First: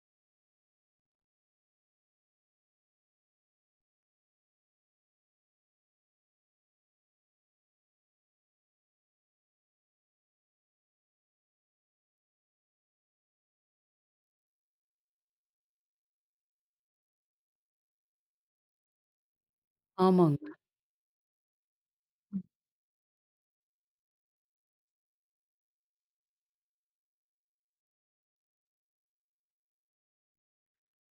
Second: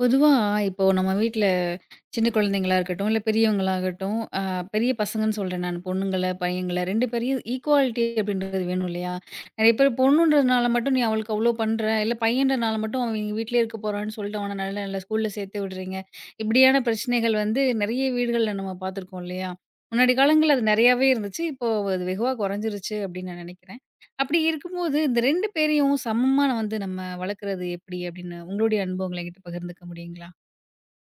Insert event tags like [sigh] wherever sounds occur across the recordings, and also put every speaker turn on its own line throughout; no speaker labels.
பொதுவா, இப்போ நம்ம வீட்ல சின்ன குழந்தைங்களா இருக்கட்டும், இல்ல பெரியவங்களாகட்டும், பெரிய பசங்கன்னு சொல்றேன் நானு. பொண்ணுங்கள, பையங்கள 2 பேரையும் ஈக்குவாலிட்டி அப்படின்றது வேணும் இல்லையா? நெறைய பேர் பொண்ணுன்றதுனால மட்டும் நீ அவளுக்கு அவ்ளோ பண்ற, இல்ல பையன்றனால மட்டும் அவன் இவங்க வீட்லயே இருக்க போறான்னு சொல்லிட்டு அவன நல்ல நல்ல ஸ்கூல்ல சேர்த்து விடுறீங்க. இப்படியான பிரச்சனைகள் வந்து நெறைய வீடுகள்ல நம்ம பார்த்துருக்கோம் இல்லையா? முன்னாடி
ஆமாங்க.
காலங்கள்ல அது நெறையாவே இருந்துச்சு. இப்போ அது வெகுவா குறைஞ்சிருச்சு அப்படின்னு நான் நெனைக்கிறேன். அப்படி இருக்கும்போது, இந்த 2 பேரையும் சமமா வந்து நம்ம வளர்க்குறது எப்படி அப்படின்னு உங்களுடைய அனுபவங்கள என்கிட்ட பகிர்ந்துக்க முடியுங்களா?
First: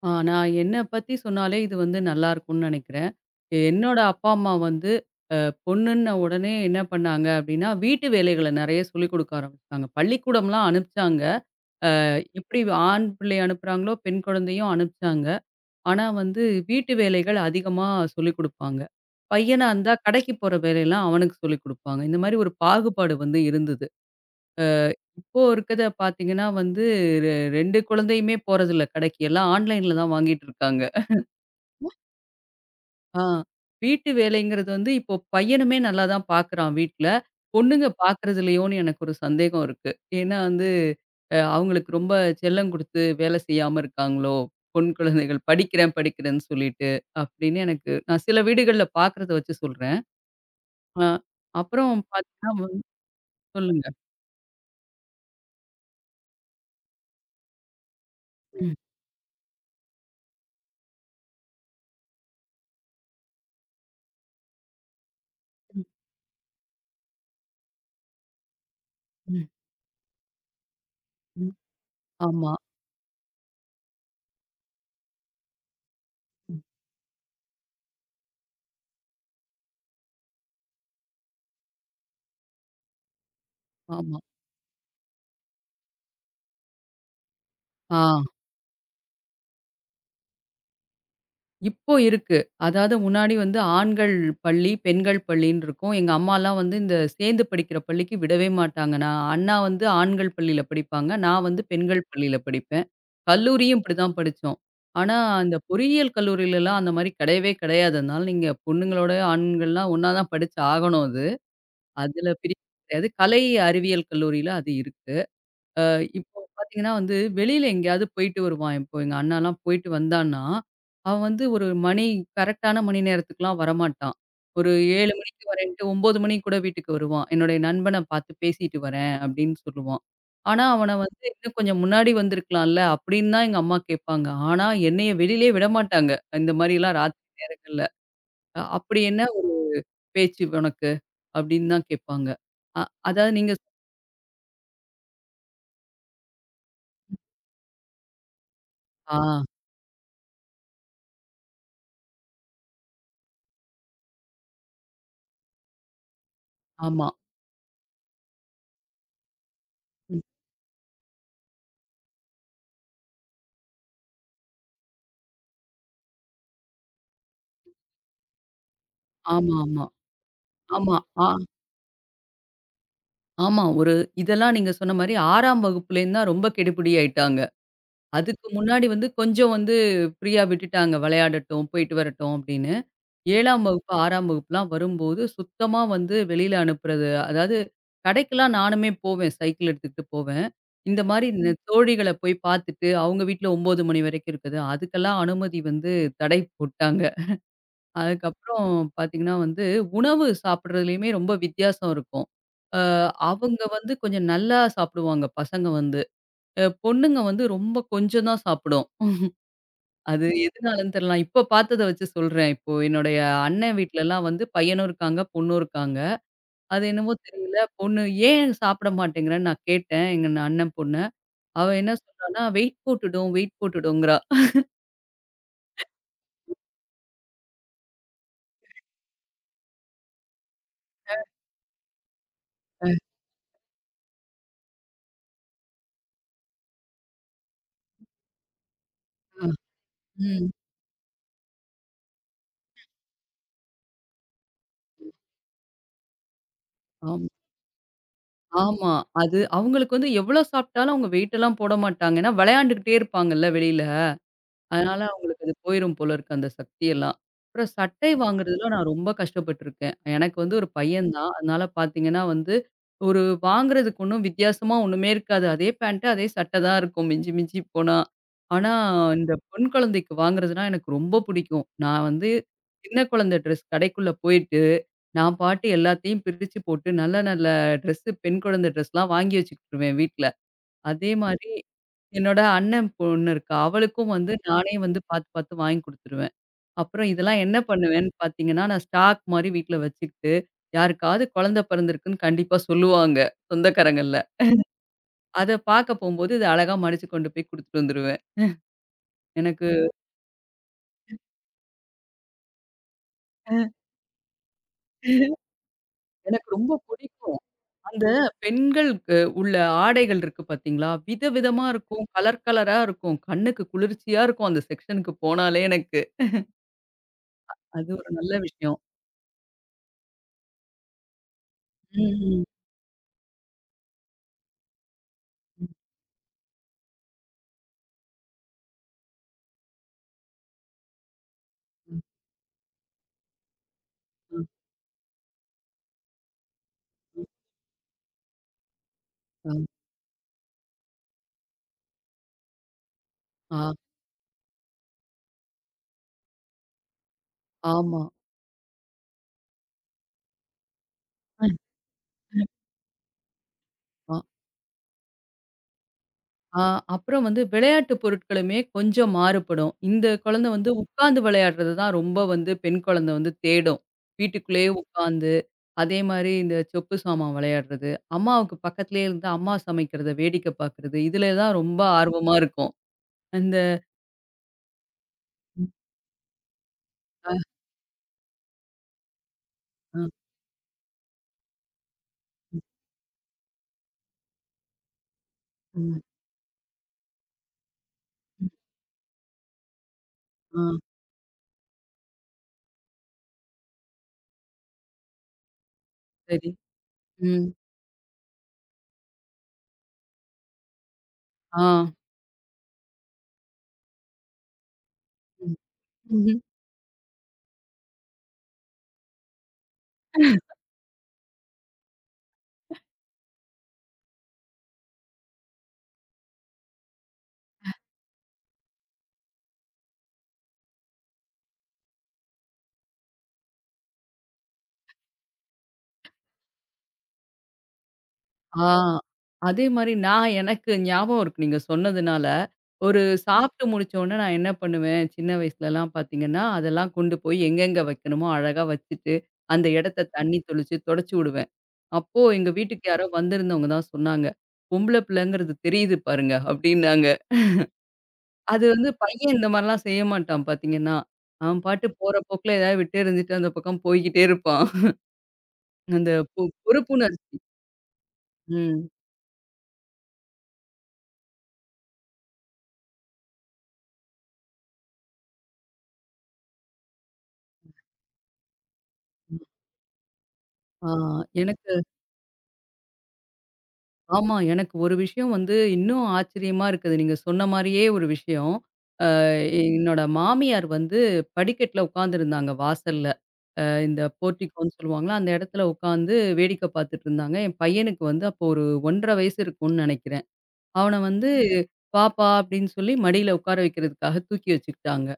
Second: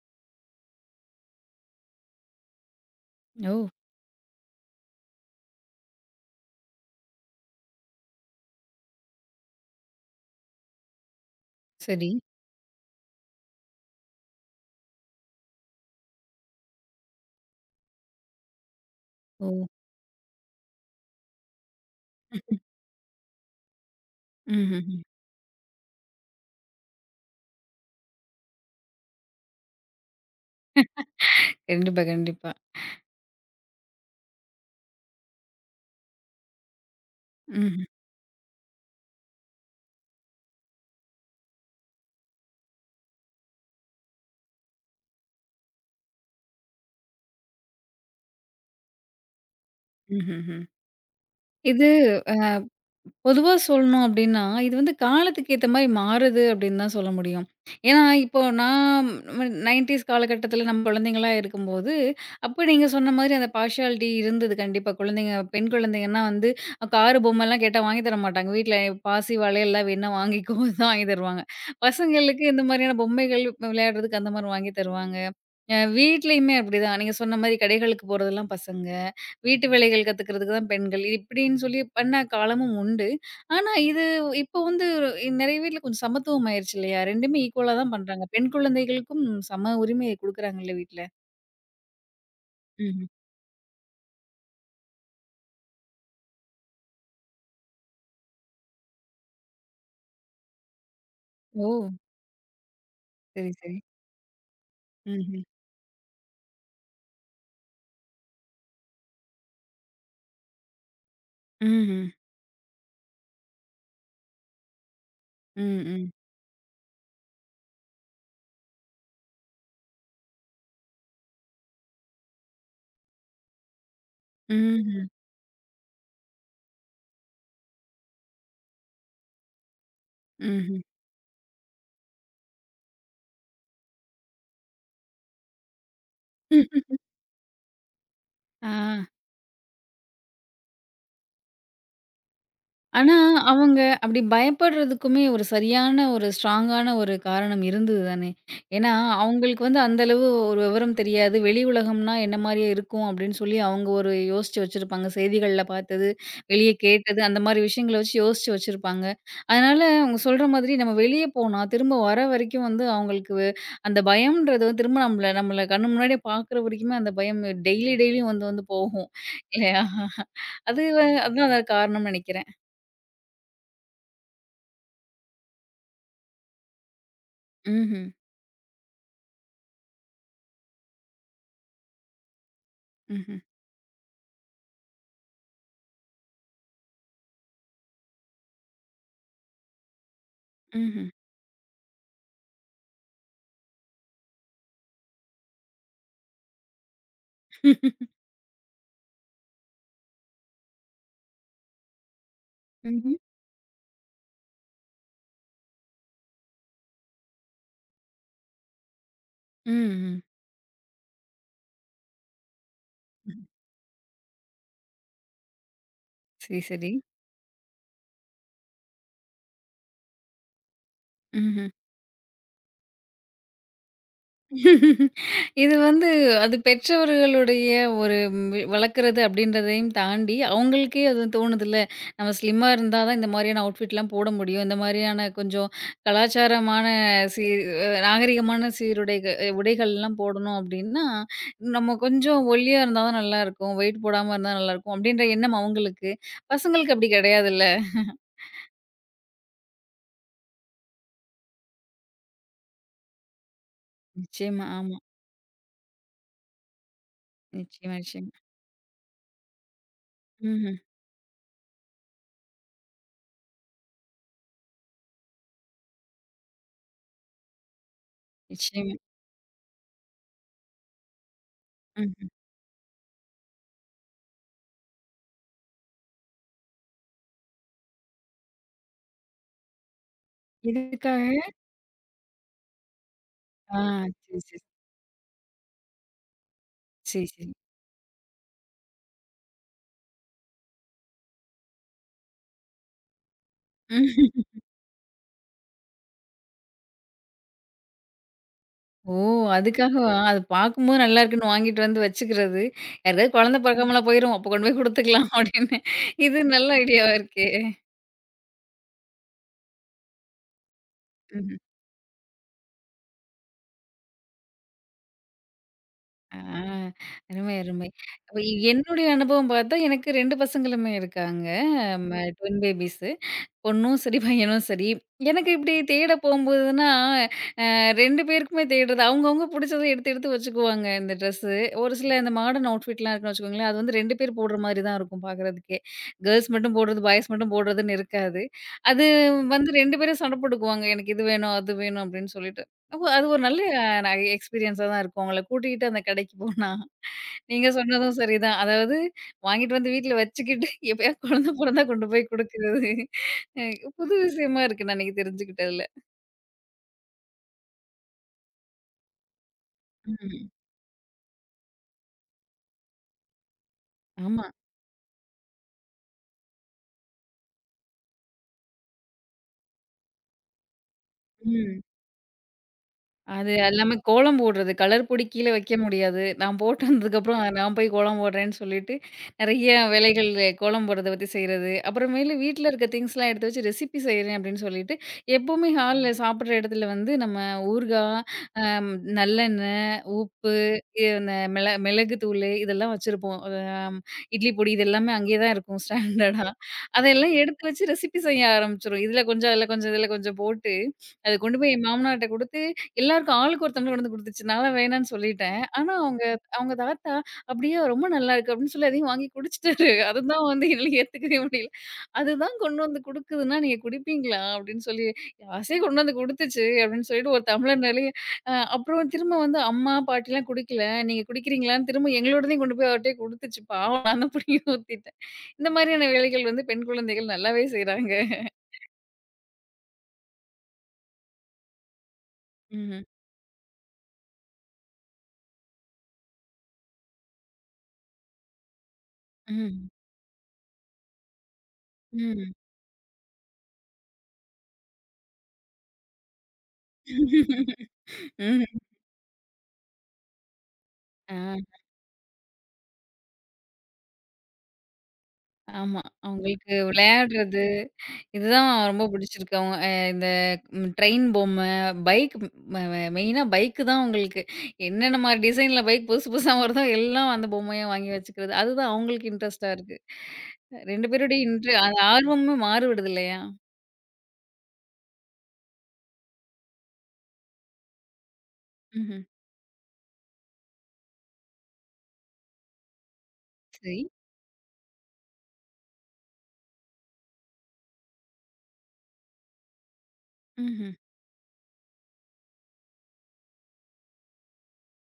நான் என்ன பத்தி சொன்னாலே இது வந்து நல்லாருக்கும்னு நெனைக்கிறேன்.
ஓ!
என்னோட அப்பா, அம்மா வந்து அ பொண்ணுன்ன உடனே என்ன பண்ணாங்க அப்டின்னா, வீட்டு வேலைகள நெறைய சொல்லிக் குடுக்க ஆரம்பிச்சாங்க. பள்ளிக்கூடம்லாம் அனுப்பிச்சாங்க. அ
சரி.
எப்படி ஆண் பிள்ளைய அனுப்புறாங்களோ, பெண் குழந்தையும் அனுப்பிச்சாங்க. ஆனா வந்து வீட்டு வேலைகள் அதிகமா சொல்லிக் குடுப்பாங்க.
ஓ!
பையனா இருந்தா கடைக்கு போற வேலையெல்லாம் அவனுக்கு சொல்லிக் குடுப்பாங்க. இந்த மாரி ஒரு பாகுபாடு வந்து இருந்தது.
ம்ஹ்ஹ்ம்.
இப்போ இருக்கத பார்த்தீங்கன்னா வந்து, ரெ 2 குழந்தையுமே போறதில்ல கடைக்கு. எல்லாம் ஆன்லைன்ல தான் வாங்கிட்டு இருக்காங்க.
கண்டிப்பா, கண்டிப்பா.
ஆ. வீட்டு வேலைங்கிறது வந்து இப்போ பையனுமே நல்லா தான் பார்க்குறான் வீட்ல.
ம்ஹ்ம்.
பொண்ணுங்க பார்க்கறது இல்லையோன்னு எனக்கு ஒரு சந்தேகம் இருக்கு. ஏன்னா வந்து அவங்களுக்கு ரொம்ப செல்லம் குடுத்து வேலை செய்யாம இருக்காங்களோ! பொண் குழந்தைகள் படிக்கிறேன், படிக்கிறேன்னு சொல்லிட்டு அப்படின்னு எனக்கு நான் சில வீடுகள்ல பார்க்குறத வச்சு சொல்றேன்.
ம்ஹ்ஹ்ம்.
அ
இது
அப்புறம் பார்த்தீங்கன்னா வந்து
பொதுவா
சொல்லுங்க.
சொல்லணும் அப்டின்னா, இது வந்து காலத்துக்கு ஏத்த மாரி மாறுது அப்டின்னு தான் சொல்ல முடியும். ஏன்னா, இப்போ
ம்.
நான் 90ஸ் காலகட்டத்தில நம்ம குழந்தைங்களா இருக்கும்போது, அப்ப நீங்க சொன்ன மாரி அந்த பார்ஷியாலிட்டி இருந்தது கண்டிப்பா. குழந்தைங்க பெண் குழந்தைங்கன்னா வந்து காரு, பொம்மைலாம் கேட்டா வாங்கி தர மாட்டாங்க. வீட்ல பாசி,
ம்,
வளையல்லாம் வேணா வாங்கிக்கோ தான் வாங்கி தருவாங்க.
ம், ம்.
பசங்களுக்கு
ஆமா,
இந்த மாதிரியான பொம்மைகள் விளையாடுறதுக்கு அந்த மாரி வாங்கி தருவாங்க. வீட்லயுமே
ம்,
அப்படிதான். நீங்க சொன்ன மாரி கடைகளுக்கு போறதெல்லாம் பசங்க. வீட்டு வேலைகள் கத்துக்கிறதுக்கு தான் பெண்கள். இப்படின்னு சொல்லி பண்ண காலமும் உண்டு. ஆனா இது
ஆமா.
இப்போ வந்து நெறைய வீட்ல கொஞ்சம் சமத்துவம் ஆயிருச்சு இல்லையா? 2மே ஈக்குவலா தான்
ஆ.
பண்றாங்க. பெண் குழந்தைகளுக்கும் சம உரிமையை குடுக்குறாங்கல்ல வீட்ல.
இப்போ இருக்கு. அதாவது
ம்ஹ்ம்.
முன்னாடி வந்து ஆண்கள் பள்ளி, பெண்கள் பள்ளின்னு இருக்கும். எங்க அம்மாலாம் வந்து இந்த சேர்ந்து படிக்கிற பள்ளிக்கு விடவே மாட்டாங்க. நான் அண்ணா வந்து ஆண்கள் பள்ளியில படிப்பாங்க. நான் வந்து
ஓ!
பெண்கள் பள்ளியில படிப்பேன்.
சரி, சரி.
கல்லூரியும் இப்படிதான் படிச்சோம். ஆனா,
ம்ஹ்ம்.
அந்த பொறியியல் கல்லூரியிலலாம் அந்த மாரி கிடையவே கிடையாது. அதனால நீங்க பொண்ணுங்களோட ஆண்கள்லாம் ஒண்ணா தான் படிச்சு ஆகணும் அது.
ம்ஹ்ம்.
அதுல பிரிவு கிடையாது. கலை அறிவியல் கல்லூரியில அது இருக்கு.
ம்,
அ
ம்.
இப்போ பார்த்தீங்கன்னா வந்து, வெளியில எங்கேயாவது போயிட்டு வருவான். இப்போ எங்க அண்ணாலாம் போயிட்டு வந்தான்னா, அவன் வந்து ஒரு மணி கரெக்டான மணி நேரத்துக்குலாம் வரமாட்டான். ஒரு
ம்ஹ்ம்.
7 மணிக்கு வரேன்ட்டு 9 மணிக்கு கூட வீட்டுக்கு வருவான். "என்னுடைய நண்பன பார்த்து பேசிட்டு வரேன்" அப்படின்னு சொல்லுவான். ஆனா,
ம்ஹ்ம்.
அவன வந்து இன்னும் கொஞ்சம் முன்னாடி வந்திருக்கலாம்ல அப்படின்னு தான் எங்க அம்மா கேட்பாங்க. ஆனா, என்னைய வெளியிலயே விடமாட்டாங்க. இந்த மாரிலாம்
[laughs]
ராத்திரி நேரங்கள்ல.
ஆ.
அப்படி என்ன ஒரு பேச்சு உனக்கு?" அப்படின்னு தான் கேட்பாங்க. அ
ஆனா,
அதாவது நீங்க
அவங்க அப்படி பயப்படுறதுக்குமே ஒரு சரியான ஒரு ஸ்ட்ராங்கான ஒரு காரணம் இருந்தது தானே. ஏன்னா,
ஆ,
அவங்களுக்கு வந்து அந்த அளவு ஒரு விவரம் தெரியாது. வெளி உலகம்னா என்ன மாரியே இருக்கும் அப்படின்னு சொல்லி அவங்க ஒரு யோசிச்சு வச்சிருப்பாங்க. செய்திகள்ல பார்த்தது, வெளிய
ஆமா.
கேட்டது அந்த மாரி விஷயங்கள வச்சு யோசிச்சு வச்சிருப்பாங்க. அதனால அவங்க
ம்.
சொல்ற மாதிரி நம்ம வெளிய போனா திரும்ப வர வரைக்கும் வந்து அவங்களுக்கு அந்த பயம்ன்றது வந்து திரும்ப நம்மள நம்மள கண்ணு முன்னாடியே பார்க்குற வரைக்குமே அந்த பயம் டெய்லி டெய்லியும் வந்து வந்து போகும். இல்லையா?
ஆமாமா.
அது
ஆமா.
அதான்
ஆ
அதான் காரணம்னு நெனைக்கிறேன்.
ஆமா. ஒரு இதெல்லாம் நீங்க சொன்ன மாரி 6ஆம் வகுப்புலேருந்து தான் ரொம்ப கெடுபிடி ஆயிட்டாங்க.
ம்ஹ்ம்.
அதுக்கு முன்னாடி வந்து கொஞ்சம் வந்து ஃப்ரீயா விட்டுட்டாங்க. விளையாடட்டும், போயிட்டு வரட்டும் அப்படின்னு.
ம்ஹ்ம்.
7ஆம் வகுப்பு, 6ஆம் வகுப்புலாம் வரும்போது சுத்தமா வந்து வெளியில அனுப்புறது. அதாவது கடைக்கெல்லாம் நானுமே போவேன். சைக்கிள் எடுத்துக்கிட்டு போவேன். இந்த
ம்ஹ்ம்.
மாரி இந்த தோழிகள போய் பார்த்துட்டு, அவங்க வீட்ல 9 மணி வரைக்கும் இருக்குது. அதுக்கெல்லாம் அனுமதி வந்து தடை போட்டாங்க. அதுக்கப்புறம் பார்த்தீங்கன்னா வந்து, உணவு சாப்பிடுறதுலயுமே ரொம்ப வித்தியாசம் இருக்கும். அ
ம்ஹ்ம்.
அவங்க வந்து கொஞ்சம் நல்லா சாப்பிடுவாங்க பசங்க வந்து. பொண்ணுங்க வந்து ரொம்ப கொஞ்சம் தான் சாப்பிடும்.
ம்ஹ்ம்.
அது எதுனாலன்னு தெரியல. நான் இப்ப பார்த்தத வச்சு சொல்றேன். இப்போ என்னுடைய அண்ணன் வீட்லலாம் வந்து பையனும் இருக்காங்க, பொண்ணும் இருக்காங்க.
சரி,
அது
சரி.
என்னவோ தெரியல, பொண்ணு "ஏன் சாப்பிட மாட்டேங்கிறன்னு?" நான் கேட்டேன். எங்க அண்ணன் பொண்ண. அவ
ம்ஹ்ம்.
என்ன சொல்றான்னா, "வெயிட் போட்டுடும், வெயிட் போட்டுடும்ங்கிறா."
இது வந்து அது பெற்றவர்களுடைய ஒரு வளர்க்குறது அப்படின்றதையும் தாண்டி, அவங்களுக்கே அது தோணுதுல்ல. நம்ம ஸ்லிம்மா இருந்தா தான் இந்த மாதிரியான அவுட்ஃபிட்லாம் போட முடியும். இந்த மாதிரியான கொஞ்சம் கலாச்சாரமான சீ அ நாகரிகமான சீருடைக அ உடைகள்லாம்
ம்.
போடணும் அப்படின்னா, நம்ம கொஞ்சம் ஒல்லியா இருந்தா தான் நல்லாயிருக்கும். வெயிட் போடாம இருந்தா நல்லாயிருக்கும். அப்படின்ற எண்ணம் அவங்களுக்கு. பசங்களுக்கு அப்படி
ஆமா.
கிடையாதுல்ல.
ஆமா. அது அவங்களுக்கு வந்து எவ்வளோ சாப்பிட்டாலும் அவங்க வெயிட்டெல்லாம் போட மாட்டாங்க. ஏன்னா விளையாண்டுக்கிட்டே இருப்பாங்கல்ல வெளியில.
நிச்சயமா. ஆமா.
அதனால அவங்களுக்கு அது போயிரும் போல இருக்கு அந்த சக்தியெல்லாம். அப்புறம்
நிச்சயமா,
சட்டை
நிச்சயமா.
வாங்குறதுல நான் ரொம்ப கஷ்டப்பட்டுருக்கேன். எனக்கு வந்து ஒரு
ம்ஹ்ம்.
பையன் தான். அதனால பார்த்தீங்கன்னா வந்து, ஒரு வாங்குறதுக்கு ஒண்ணும் வித்தியாசமா ஒண்ணுமே இருக்காது. அதே பேண்ட், அதே சட்டை தான் இருக்கும் மிஞ்சி மிஞ்சி போனா. ஆனா
நிச்சயமா.
இந்த பொன் குழந்தைக்கு வாங்குறதுனா எனக்கு ரொம்ப பிடிக்கும். நான்
ம்ஹ்ம்.
வந்து சின்ன குழந்தை ட்ரெஸ் கடைக்குள்ள போயிட்டு நான் பாட்டு எல்லாத்தையும் பிரிச்சு போட்டு, நல்ல நல்ல ட்ரெஸ்ஸு பெண் குழந்தை ட்ரெஸ்லாம் வாங்கி வச்சுக்கிட்டுருவேன் வீட்ல. அதே
எதுக்காக?
மாரி என்னோட அண்ணன் பொண்ணு இருக்கா.
ஆ
அவளுக்கும் வந்து
சரி, சரி.
நானே வந்து பாத்து பாத்து வாங்கி குடுத்துருவேன். அப்புறம்
சரி,
இதெல்லாம்
சரி.
என்ன பண்ணுவேன்னு பாத்தீங்கன்னா, நான் ஸ்டாக் மாரி வீட்ல வச்சுக்கிட்டு, யாருக்காவது குழந்தை பிறந்திருக்குன்னு கண்டிப்பா சொல்லுவாங்க, சொந்தக்காரங்கள்ல.
[laughs]
அத பாக்க போம்போது, இத அழகா மடிச்சு கொண்டு போய் குடுத்துட்டு வந்துருவேன்.
ஓ!
எனக்கு
அதுக்காகவா? அது பார்க்கும்போது நல்லா இருக்குன்னு வாங்கிட்டு வந்து வச்சுக்கிறது. யாருக்காவது குழந்தை
அ.
பிறக்காமலாம் போயிரும். அப்போ கொண்டு போய் குடுத்துக்கலாம் [laughs] அப்படின்னு. இது
எனக்கு
நல்ல
ரொம்ப
ஐடியாவா
புடிக்கும்.
இருக்கே!
அந்த பெண்களுக்கு உள்ள ஆடைகள் இருக்கு பாத்தீங்களா?
ம்ஹ்ம்.
விதவிதமா இருக்கும். கலர் கலரா இருக்கும். கண்ணுக்கு குளிர்ச்சியா இருக்கும். அந்த செக்ஷனுக்கு போனாலே எனக்கு.
ஆ அருமை, அருமை.
அது ஒரு நல்ல
அப்ப
விஷயம்.
என்னுடைய அனுபவம் பார்த்தா, எனக்கு 2 பசங்களுமே இருக்காங்க. ம
ம்.
Twin babies. பொண்ணும் சரி, பையனும் சரி. எனக்கு
ம்.
இப்டி தேட போம்போதுன்னா, அ 2 பேருக்குமே தேடுறது. அவங்கவங்க புடிச்சத எடுத்து எடுத்து வச்சுக்குவாங்க இந்த ட்ரெஸ்ஸு. ஒரு
ம்.
சில இந்த மாடர்ன் அவுட்ஃபிட்லாம் இருக்குன்னு வச்சுக்கோங்களேன், அது வந்து 2 பேர்
ம்.
போடுற மாரி தான் இருக்கும் பாக்குறதுக்கே. கேர்ள்ஸ் மட்டும் போடுறது,
ம்.
பாய்ஸ் மட்டும் போடுறதுன்னு இருக்காது. அது
ம்.
வந்து 2 பேரும் சண்டை போட்டுக்குவாங்க. எனக்கு இது வேணும், அது வேணும் அப்டின்னு சொல்லிட்டு. அப்போ அது ஒரு நல்ல
ஆ.
அ எக்ஸ்பீரியன்ஸா தான் இருக்கும். அவங்கள கூட்டிகிட்டு அந்த கடைக்கு போனா. நீங்க
ஆ,
சொன்னதும் சரிதான். அதாவது வாங்கிட்டு வந்து வீட்ல வச்சுக்கிட்டு, [laughs] எப்பயாவது குழந்த
ஆமா.
பொறந்தா கொண்டு போய் குடுக்குறது. அ புது விஷயமா இருக்கு நான் இன்னைக்கு தெரிஞ்சுக்கிட்டதுல.
ஆ அப்புறம் வந்து விளையாட்டு பொருட்களுமே கொஞ்சம் மாறுபடும். இந்த
ம்.
குழந்தை வந்து உட்கார்ந்து விளையாடுறது தான் ரொம்ப வந்து பெண் குழந்தை வந்து தேடும்.
ஆமா.
வீட்டுக்குள்ளேயே உட்காந்து, அதே மாரி இந்த சொப்பு சாமான் விளையாடுறது, அம்மாவுக்கு பக்கத்திலேயே இருந்து அம்மா சமைக்கிறத வேடிக்கை பார்க்கிறது, இதில தான் ரொம்ப
ம்.
ஆர்வமா இருக்கும்.
அது
இந்த
எல்லாமே கோலம் போடுறது. கலர் பொடி கீழ
ம்.
வைக்க முடியாது. நான் போட்டு
அ,
வந்ததுக்கப்புறம் நான் போய் கோலம் போடுறேன்னு சொல்லிட்டு, நெறைய
அ,
வேலைகள் கோலம் போடுறத பத்தி செய்றது. அப்புறமேலு
ம்,
வீட்ல இருக்க திங்ஸ்லாம் எடுத்து வச்சு ரெசிபி செய்றேன் அப்படின்னு சொல்லிட்டு, எப்பவுமே
ம்,
ஹால்ல சாப்பிடுற இடத்துல வந்து நம்ம ஊறுகாய், அம் நல்லெண்ணெய், உப்பு,
ஆ
இந்த மிளகு தூளு இதெல்லாம் வச்சிருப்போம். அம் இட்லி பொடி இது எல்லாமே அங்கேயே தான் இருக்கும் ஸ்டாண்டர்டா.
சரி.
அதெல்லாம்
ம்,
எடுத்து வச்சு ரெசிபி செய்ய ஆரம்பிச்சுரும். இதுல கொஞ்சம், அதுல கொஞ்சம், இதுல கொஞ்சம் போட்டு, அத கொண்டு
ஆ.
போய் என் மாமனார்ட்ட குடுத்து எல்லாருக்கும் ஆளுக்கு ஒருத்தவங்க கொண்டு வந்து குடுத்துச்சு. நான்லாம் வேணான்னு சொல்லிட்டேன். ஆனா அவங்க
ம்.
அவங்க தாத்தா அப்படியே ரொம்ப நல்லா இருக்கு அப்படின்னு சொல்லி அதையும் வாங்கி குடிச்சுட்டாரு. அதுதான் வந்து என்னால ஏத்துக்கவே முடியல. அதுதான் கொண்டு வந்து குடுக்குதுன்னா நீங்க குடிப்பீங்களா? அப்படின்னு சொல்லி ஆசையா கொண்டு வந்து குடுத்துச்சு அப்படின்னு சொல்லிட்டு ஒரு டம்ளர் நெறைய அப்புறம் திரும்ப வந்து அம்மா, பாட்டிலாம் குடிக்கல. நீங்க குடிக்கிறீங்களான்னு திரும்ப எங்களோடதையும் கொண்டு போய் அவர்ட்டயே குடுத்துச்சு. பாவம் நான் தான் புடுங்கி ஊத்திட்டேன். இந்த மாதிரியான வேலைகள் வந்து பெண் குழந்தைகள் நல்லாவே செய்றாங்க.
ஆ. அதே மாரி நான் எனக்கு ஞாபகம் இருக்கு நீங்க சொன்னதுனால. ஒரு
ம்.
சாப்பிட்டு முடிச்ச உடனே நான் என்ன பண்ணுவேன், சின்ன வயசுலலாம் பார்த்தீங்கன்னா, அதெல்லாம் கொண்டு போய் எங்கெங்க வைக்கணுமோ அழகா வச்சுட்டு, அந்த
ம்.
இடத்த தண்ணி தெளிச்சு தொடச்சு விடுவேன். அப்போ எங்க
ம்.
வீட்டுக்கு யாரோ வந்திருந்தவங்க தான் சொன்னாங்க. பொம்பள பிள்ளைங்கிறது தெரியுது பாருங்க அப்டின்னாங்க.
[laughs]
அது
ம்.
வந்து பையன் இந்த மாரிலாம் செய்ய மாட்டான் பார்த்தீங்கன்னா. அவன்
ஆ.
பாட்டு போற போக்குல ஏதாவது விட்டே இருந்துட்டு அந்த பக்கம் போய்க்கிட்டே இருப்பான்.
ஆமா.
அந்த
அவங்களுக்கு
பொறுப்புணர்ச்சி.
விளையாடுறது, இதுதான்
ம்.
ரொம்ப பிடிச்சிருக்கு. அவங்க இந்த ட்ரெயின் பொம்மை, பைக் ம ம மெயினா பைக்கு தான் அவங்களுக்கு. என்னென்ன மாரி டிசைன்ல பைக் புதுசு புதுசா வருதோ, எல்லாம் அந்த பொம்மையா வாங்கி வச்சுக்கிறது. அதுதான் அவங்களுக்கு இன்ட்ரெஸ்ட்டா இருக்கு.
ஆ
2 பேருடைய
எனக்கு
இன்ட்ரு அந்த ஆர்வமுமே மாறுபடுது இல்லையா?
ஆமா. எனக்கு ஒரு விஷயம் வந்து இன்னும் ஆச்சரியமா இருக்குது. நீங்க சொன்ன மாரியே ஒரு விஷயம். அ
ம்ஹ்ம்.
என்னோட மாமியார் வந்து படிக்கட்ல உட்காந்துருந்தாங்க வாசல்ல.
சரி.
இந்த போர்டிகோன்னு சொல்லுவாங்கல்ல, அந்த இடத்துல உட்காந்து வேடிக்கை பார்த்துட்டுருந்தாங்க. என் பையனுக்கு வந்து அப்போ ஒரு 1 1/2 வயசு இருக்கும்னு நெனைக்கிறேன்.
ம்ஹ்ம்.
அவன வந்து ம். "பாப்பா" அப்படின்னு சொல்லி மடியில உட்கார வைக்கிறதுக்காக தூக்கி வச்சுக்கிட்டாங்க.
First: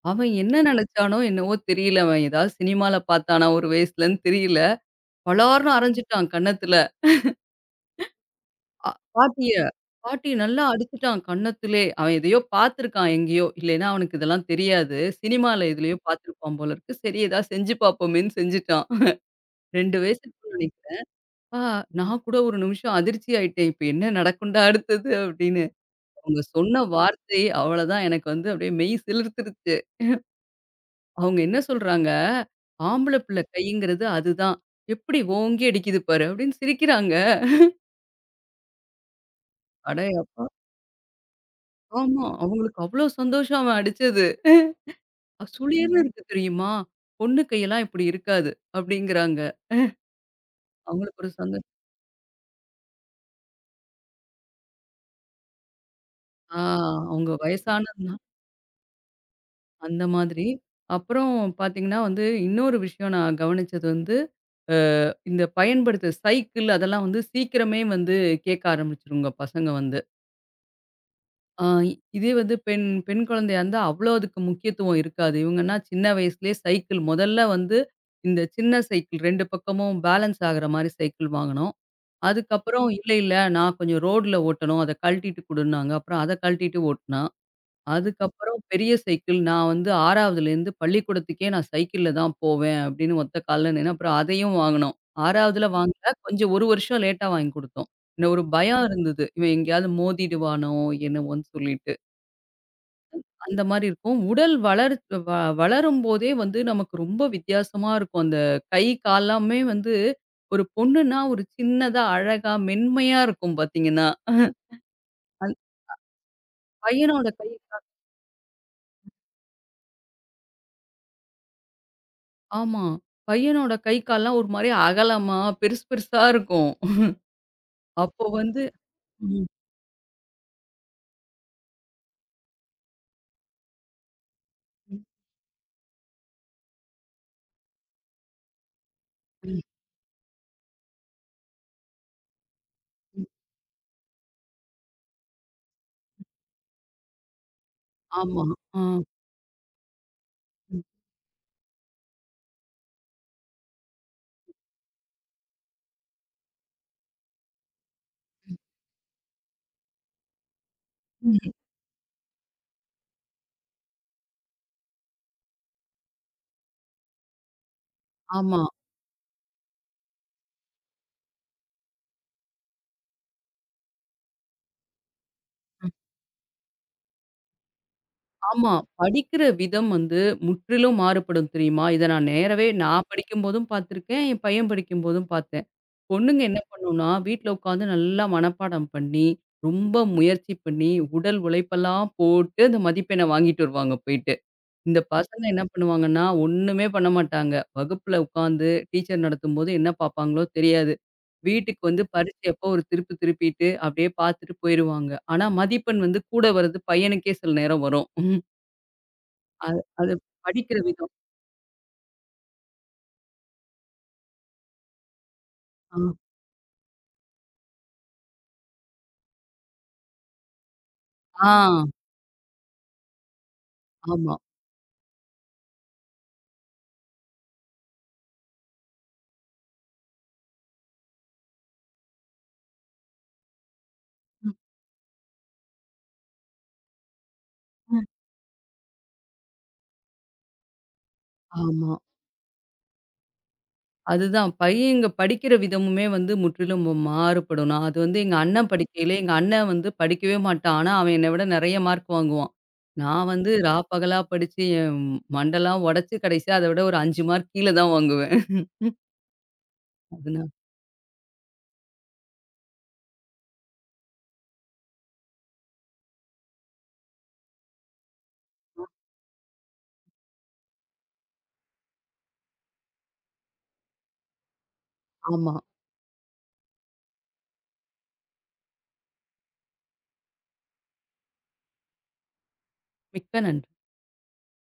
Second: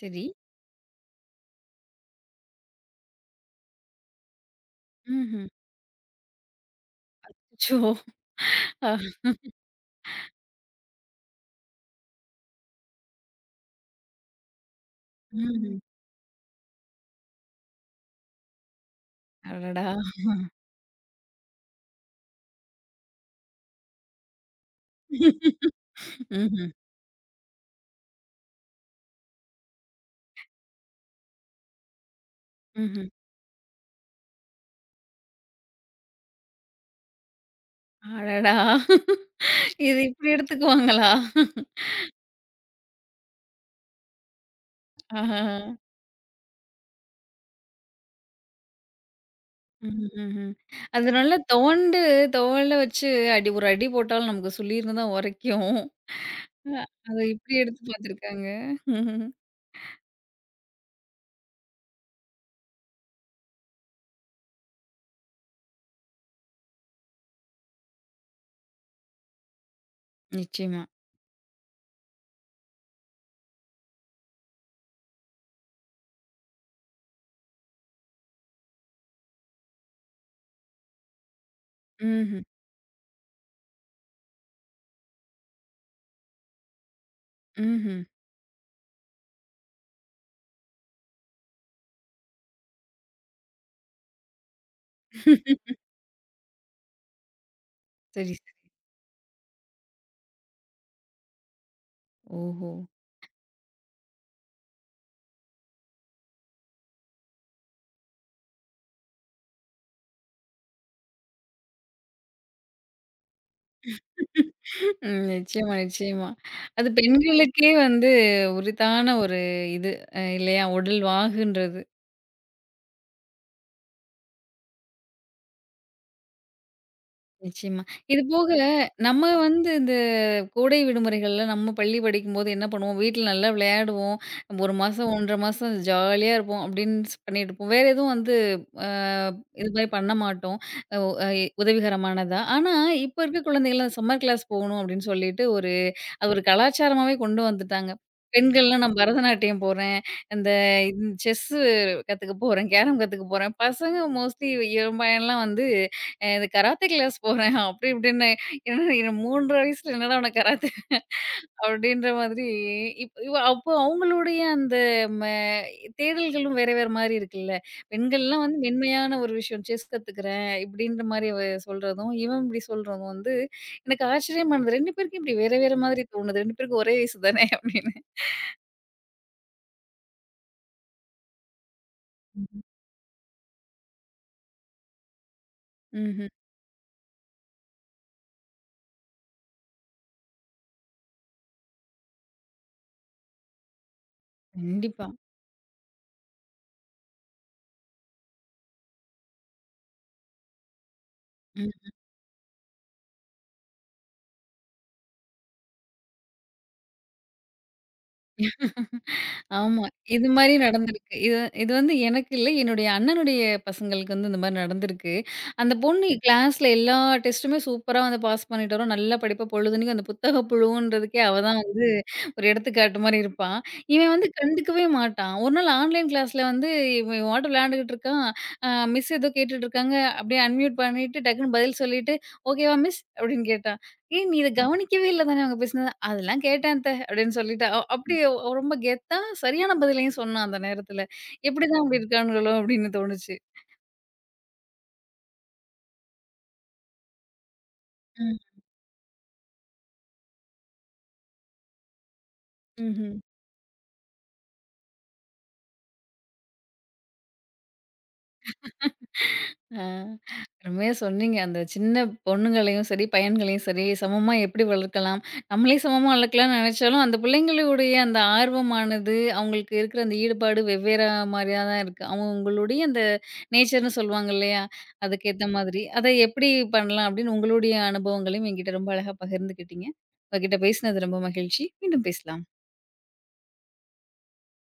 சரி.
அவன் என்ன நெனைச்சானோ என்னவோ தெரியல. அவன் ஏதாவது சினிமால பார்த்தானா ஒரு வயசுலன்னு தெரியல.
ம்ஹ்ம்.
பலார்ன்னு அரைஞ்சுட்டான் கன்னத்துல.
அச்சோ!
அ
அ
பாட்டிய, பாட்டிய நல்லா அடிச்சுட்டான் கன்னத்திலே. அவன் எதையோ பார்த்துருக்கான் எங்கேயோ. இல்லைன்னா அவனுக்கு இதெல்லாம் தெரியாது. சினிமால
ம்ஹ்ம்.
எதுலயோ பார்த்துருப்பான் போல இருக்கு. சரி ஏதாவது செஞ்சு பார்ப்போமேன்னு செஞ்சுட்டான்.
அடடா!
2 வயசு இருக்கும்னு நெனைக்கிறேன். "அப்பா நான் கூட ஒரு நிமிஷம் அதிர்ச்சி ஆயிட்டேன். இப்ப என்ன நடக்கும்டா அடுத்தது?" அப்படின்னு. அவங்க
ம்ஹ்ம்.
சொன்ன வார்த்தை அவ்வளதான் எனக்கு வந்து அப்படியே மெய் சிலிர்த்துருச்சு. அவங்க என்ன சொல்றாங்க,
ம்ஹ்ம்.
"ஆம்பள பிள்ளை கைங்கிறது அதுதான். எப்படி ஓங்கி அடிக்குது பாரு" அப்படின்னு சிரிக்கிறாங்க.
அடடா! இது
அட
இப்படி
அப்பா!
எடுத்துக்குவாங்களா?
ஆமா. அவங்களுக்கு அவ்ளோ சந்தோஷம் அவன் அடிச்சது.
ஆஹா.
சுளீர்ன்னு இருக்கு தெரியுமா? பொண்ணு கையெல்லாம் இப்படி இருக்காது அப்படிங்கிறாங்க.
ம்ஹ்ம், ம்ஹ்ம். அது
அவங்களுக்கு ஒரு
நல்லா
சந்த
தோண்டு தோல்ல வச்சு அடி ஒரு அடி போட்டாலும் நமக்கு சொல்லியிருந்து தான் உரைக்கும்.
ஆ
அ அத
அவங்க
இப்டி எடுத்து
வயசானதுனா
பார்த்துருக்காங்க. ம்ஹ்ம்.
அந்த மாதிரி. அப்புறம் பார்த்தீங்கன்னா வந்து, இன்னொரு விஷயம் நான் கவனிச்சது வந்து, அ இந்த பயன்படுத்த சைக்கிள் அதெல்லாம் வந்து சீக்கிரமே வந்து கேட்க ஆரம்பிச்சுருங்க பசங்க வந்து.
நிச்சயமா.
ஆ இதே வந்து பெண் பெண் குழந்தையா இருந்தா அவ்வளோ அதுக்கு முக்கியத்துவம் இருக்காது. இவங்கன்னா சின்ன வயசுலயே சைக்கிள் முதல்ல வந்து இந்த சின்ன சைக்கிள் 2 பக்கமும் பேலன்ஸ் ஆகுற மாரி சைக்கிள் வாங்கணும்.
ம்ஹ்ம்,
அதுக்கப்புறம் இல்ல, இல்ல நான் கொஞ்சம் ரோட்ல ஓட்டணும். அத கழட்டிட்டு குடுன்னாங்க. அப்புறம் அத கழட்டிட்டு ஓட்டுனான்.
ம்ஹ்ம்.
அதுக்கப்புறம் பெரிய சைக்கிள் நான் வந்து 6வதுலேருந்து பள்ளிக்கூடத்துக்கே நான் சைக்கிள்ல தான் போவேன் அப்படின்னு ஒத்த கால்ல நின்னு, அப்புறம் அதையும் வாங்குனோம். 6வதுல வாங்கல. கொஞ்சம் 1 வருஷம் லேட்டா வாங்கி குடுத்தோம். இந்த
சரி,
ஒரு
சரி.
பயம் இருந்தது. இவன் எங்கேயாவது மோதிடுவானோ என்னவோன்னு சொல்லிட்டு.
ஓஹோ!
அந்த மாரி இருக்கும். உடல் வளர் வ வளரும்போதே வந்து நமக்கு ரொம்ப வித்தியாசமா இருக்கும். அந்த கை, கால்லாமே வந்து ஒரு பொண்ணுன்னா ஒரு சின்னதா, அழகா, மென்மையா இருக்கும் பார்த்தீங்கன்னா.
ம்.
அந்
நிச்சயமா, நிச்சயமா. அது
பையனோட கை
பெண்களுக்கே வந்து உரித்தான ஒரு இது இல்லையா? உடல் வாகுன்றது.
ஆமா. பையனோட கை, கால்லாம் ஒரு மாரி அகலமா, பெருசு பெருசா இருக்கும்.
நிச்சயமா. இது
அப்போ
போக
வந்து
நம்ம
ம்,
வந்து இந்த கோடை விடுமுறைகள்ல நம்ம பள்ளி படிக்கும்போது என்ன பண்ணுவோம், வீட்ல நல்லா விளையாடுவோம். 1
ம்,
மாசம் 1 1/2 மாசம் ஜாலியா இருப்போம் அப்படின்னு பண்ணிட்டு இருப்போம். வேற எதுவும் வந்து அ
ம்,
இது மாரி பண்ண மாட்டோம். அ உதவிகரமானதா. ஆனா, இப்ப
ம்.
இருக்க குழந்தைகள்லாம் சம்மர் கிளாஸ் போகணும் அப்படின்னு சொல்லிட்டு ஒரு அது ஒரு கலாச்சாரமாவே கொண்டு வந்துட்டாங்க.
ஆமா.
பெண்கள்லாம்
ஆ.
நான் பரதநாட்டியம் போறேன், இந்த
ம்,
செஸ்ஸு கத்துக்க போறேன், கேரம் கத்துக்க போறேன். பசங்க மோஸ்ட்லி இளம்பையன்லாம் வந்து இந்த கராத்தே கிளாஸ் போறேன். அப்படி இப்படின்னு. என்னடா 3 வயசுல என்னடா உனக்கு கராத்தே
ம்.
அப்படின்ற மாதிரி இப் இவ அப்போ அவங்களுடைய அந்த ம தேடல்களும் வேற வேற மாரி இருக்குல்ல. பெண்கள்லாம் வந்து
ஆமா,
மென்மையான ஒரு விஷயம் செஸ் கத்துக்கிறேன் இப்படின்ற மாரி அவ சொல்றதும், இவன் இப்படி சொல்றதும் வந்து எனக்கு ஆச்சரியமானது. 2 பேருக்கும் இப்படி வேற வேற மாதிரி தோணுது. 2 பேருக்கும் ஒரே வயசு தானே அப்படின்னு.
ஆமா. படிக்கிற விதம் வந்து முற்றிலும் மாறுபடும் தெரியுமா? இத நான்
ம்.
நேரவே நான் படிக்கும்போதும் பார்த்துருக்கேன். என் பையன் படிக்கும்போதும் பார்த்துருக்கேன்.
ம்ஹ்ம்.
பொண்ணுங்க என்ன பண்ணும்னா, வீட்ல உட்காந்து நல்லா மனப்பாடம் பண்ணி, ரொம்ப முயற்சி பண்ணி, உடல் உழைப்பெல்லாம் போட்டு அந்த மதிப்பெண்ண வாங்கிட்டு வருவாங்க போயிட்டு. இந்த
கண்டிப்பா.
பசங்க என்ன பண்ணுவாங்கன்னா, ஒண்ணுமே பண்ண மாட்டாங்க. வகுப்புல உட்காந்து டீச்சர் நடத்தும்போது என்ன பார்ப்பாங்களோ தெரியாது. வீட்டுக்கு
ம்.
வந்து பரீட்சை அப்போ ஒரு திருப்பு திருப்பிட்டு, அப்படியே பார்த்துட்டு போயிருவாங்க. ஆனா, மதிப்பெண் வந்து கூட வர்றது பையனுக்கே சில நேரம் வரும். அது
ஆமா.
அது
இது மாரி
படிக்கிற விதம்.
நடந்திருக்கு. இது இது வந்து எனக்கு இல்ல. என்னுடைய அண்ணனுடைய பசங்களுக்கு வந்து இந்த மாரி நடந்திருக்கு. அந்த
ஆ.
பொண்ணு கிளாஸ்ல எல்லா டெஸ்ட்டுமே சூப்பரா வந்து பாஸ் பண்ணிட்டு வரும். நல்லா படிப்பா பொழுதனைக்கும் அந்த புத்தக புழுவுன்றதுக்கே அவ
ஆ.
தான் வந்து ஒரு எடுத்துக்காட்டு மாரி இருப்பா. இவன் வந்து
ஆமா.
கண்டுக்கவே மாட்டான். ஒரு நாள் ஆன்லைன் கிளாஸ்ல வந்து இவன் இவன்பாட்டு விளையாண்டுகிட்டு இருக்கான். அ மிஸ் ஏதோ கேட்டுட்டு இருக்காங்க. அப்படியே அன்மியூட் பண்ணிட்டு டக்குன்னு பதில் சொல்லிட்டு, "ஓகேவா மிஸ்?" அப்படின்னு கேட்டான். ஏன் நீ இத
ம்,
கவனிக்கவே இல்ல தானே அவங்க பேசினது. அதெல்லாம் கேட்டேன் அத்த அப்படின்னு சொல்லிட்டா. அ ம்.
ம்.
அப்படியே ரொம்ப கெத்தா சரியான பதிலையும் சொன்னா அந்த நேரத்துல. எப்படிதான்
ஆமா.
அப்படி இருக்கானுங்களோ அப்படின்னு தோணுச்சு.
அதுதான். பையன் இங்க படிக்கிற விதமுமே வந்து முற்றிலும் மாறுபடும். நான் அது வந்து எங்க
ம்.
அண்ணன் படிக்கையில, எங்க அண்ணன் வந்து படிக்கவே மாட்டான். ஆனா, அவன் என்னை விட நெறைய மார்க் வாங்குவான்.
ம். ம்ஹ்ம்.
நான் வந்து ரா பகலா படிச்சு என் மண்டைலாம் உடைச்சு கடைசியா அத விட ஒரு 5 மார்க் கீழ தான் வாங்குவேன்.
ஆ
அதுனா
அருமையா சொன்னீங்க. அந்த சின்ன பொண்ணுங்களையும் சரி, பையன்களையும் சரி, சமமா எப்படி வளர்க்கலாம்? நம்மளே சமமா வளர்க்கலாம்னு நெனச்சாலும், அந்த பிள்ளைங்களுடைய அந்த ஆர்வமானது, அவங்களுக்கு இருக்கிற அந்த ஈடுபாடு வெவ்வேற மாரியா தான் இருக்கு. அவங்களுடைய அந்த நேச்சர்ன்னு சொல்லுவாங்க இல்லையா? அதுக்கேத்த
ஆமா.
மாதிரி. அத எப்படி பண்ணலாம் அப்படின்னு உங்களுடைய அனுபவங்களையும் என்கிட்ட ரொம்ப அழகா பகிர்ந்துக்கிட்டீங்க. உங்ககிட்ட பேசினது ரொம்ப மகிழ்ச்சி. மீண்டும் பேசலாம்.
மிக்க நன்றி.